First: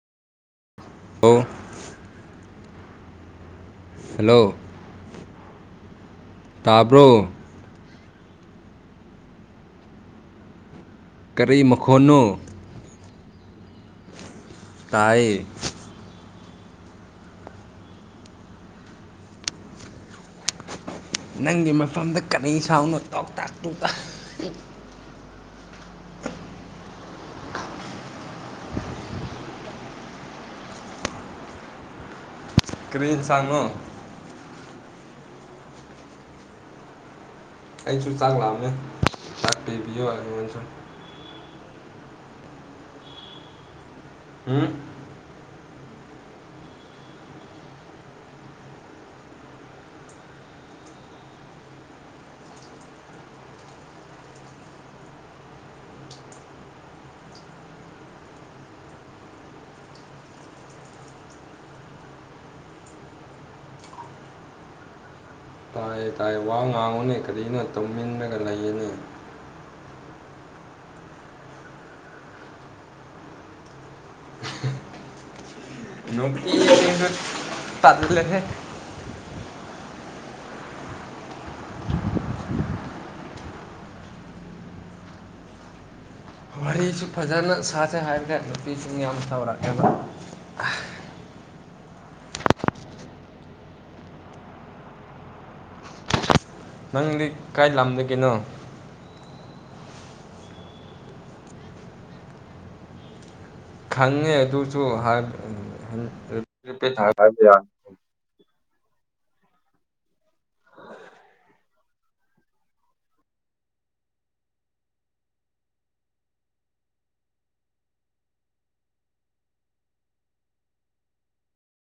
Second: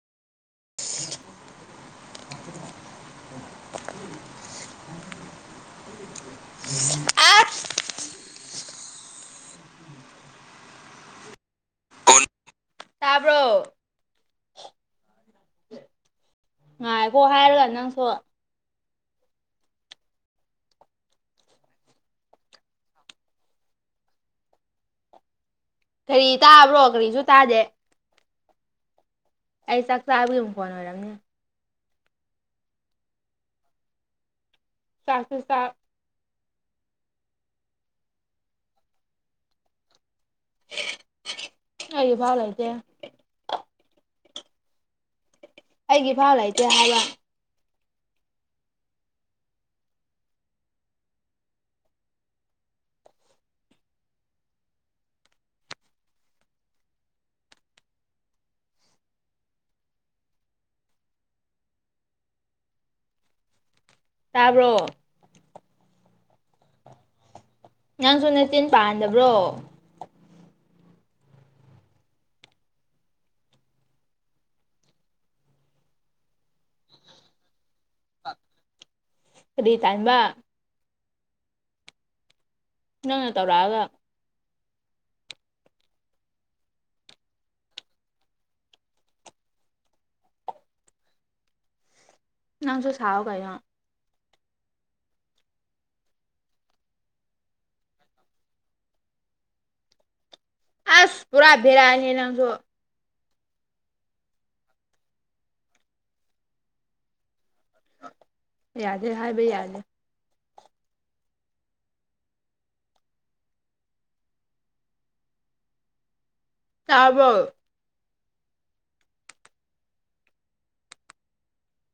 [unintelligible] ꯑꯣ [unintelligible] ꯍꯦꯜꯂꯣ ꯇꯥꯕ꯭ꯔꯣ ꯑꯁ ꯀꯔꯤ ꯃꯈꯣꯟꯅꯣ ꯇꯥꯕ꯭ꯔꯣ ꯇꯥꯏꯌꯦ ꯉꯥꯏꯈꯣ ꯍꯥꯏꯔꯒ ꯅꯪꯁꯨ ꯅꯪꯒꯤ ꯃꯐꯝꯗ ꯀꯅꯩ ꯁꯥꯎꯅꯣ ꯇꯣꯛꯇꯥꯛ ꯇꯣꯛꯇ ꯀꯔꯤ ꯇꯥꯕ꯭ꯔꯣ ꯀꯔꯤꯁꯨ ꯇꯥꯗꯦ ꯑꯩ ꯆꯥꯛ ꯆꯥꯕꯒꯤ ꯃꯈꯣꯟ ꯑꯣꯏꯔꯝꯅꯤ ꯀꯔꯤ ꯍꯦꯟꯁꯥꯡꯅꯣ ꯆꯥꯛ [unintelligible] ꯆꯥꯛ ꯑꯩꯁꯨ ꯆꯥꯛ ꯂꯥꯝꯃꯦ ꯆꯥꯛ ꯄꯤꯕꯤꯌꯣ ꯑꯩꯉꯣꯟ ꯑꯩꯒꯤꯐꯥꯎ ꯂꯩꯇꯦ ꯎꯝ ꯑꯩꯒꯤ ꯐꯥꯎ ꯂꯩꯇꯦ ꯍꯥꯏꯕ ꯇꯥꯕ꯭ꯔꯣ ꯇꯥꯏ ꯇꯥꯏ ꯋꯥ ꯉꯥꯡꯉꯨꯅꯤ ꯀꯔꯤꯅꯣ ꯅꯪꯁꯨ ꯇꯧꯃꯤꯟꯅꯒ ꯅꯆꯤꯟ ꯂꯩꯒꯅꯤ ꯄꯥꯟꯗꯕ꯭ꯔꯣ ꯅꯨꯄꯤ ꯑꯅꯤꯗꯣ ꯇꯜꯂꯤꯍꯦ ꯑꯗꯨꯏ ꯇꯟꯕ ꯅꯪꯅ ꯇꯧꯔꯛꯑꯒ ꯋꯥꯔꯤꯁꯨ ꯐꯖꯅ ꯁꯥꯁꯦ ꯍꯥꯏꯕꯅꯦ ꯅꯨꯄꯤꯁꯤꯡ ꯌꯥꯝ ꯇꯧꯔꯛꯑꯦꯕ ꯅꯪꯁꯨ ꯁꯥꯎ ꯀꯩꯅꯣ ꯅꯪꯗꯤ ꯀꯥꯏ ꯂꯝꯗꯒꯤꯅꯣ ꯑꯁ ꯄꯨꯔꯥ ꯕꯦꯔꯥ ꯅꯦꯍꯦ ꯅꯪꯁꯨ ꯈꯪꯉꯦ ꯑꯗꯨꯁꯨ [unintelligible] ꯌꯥꯗꯦ ꯍꯥꯏꯕ ꯌꯥꯗꯦ ꯇꯥꯕꯣ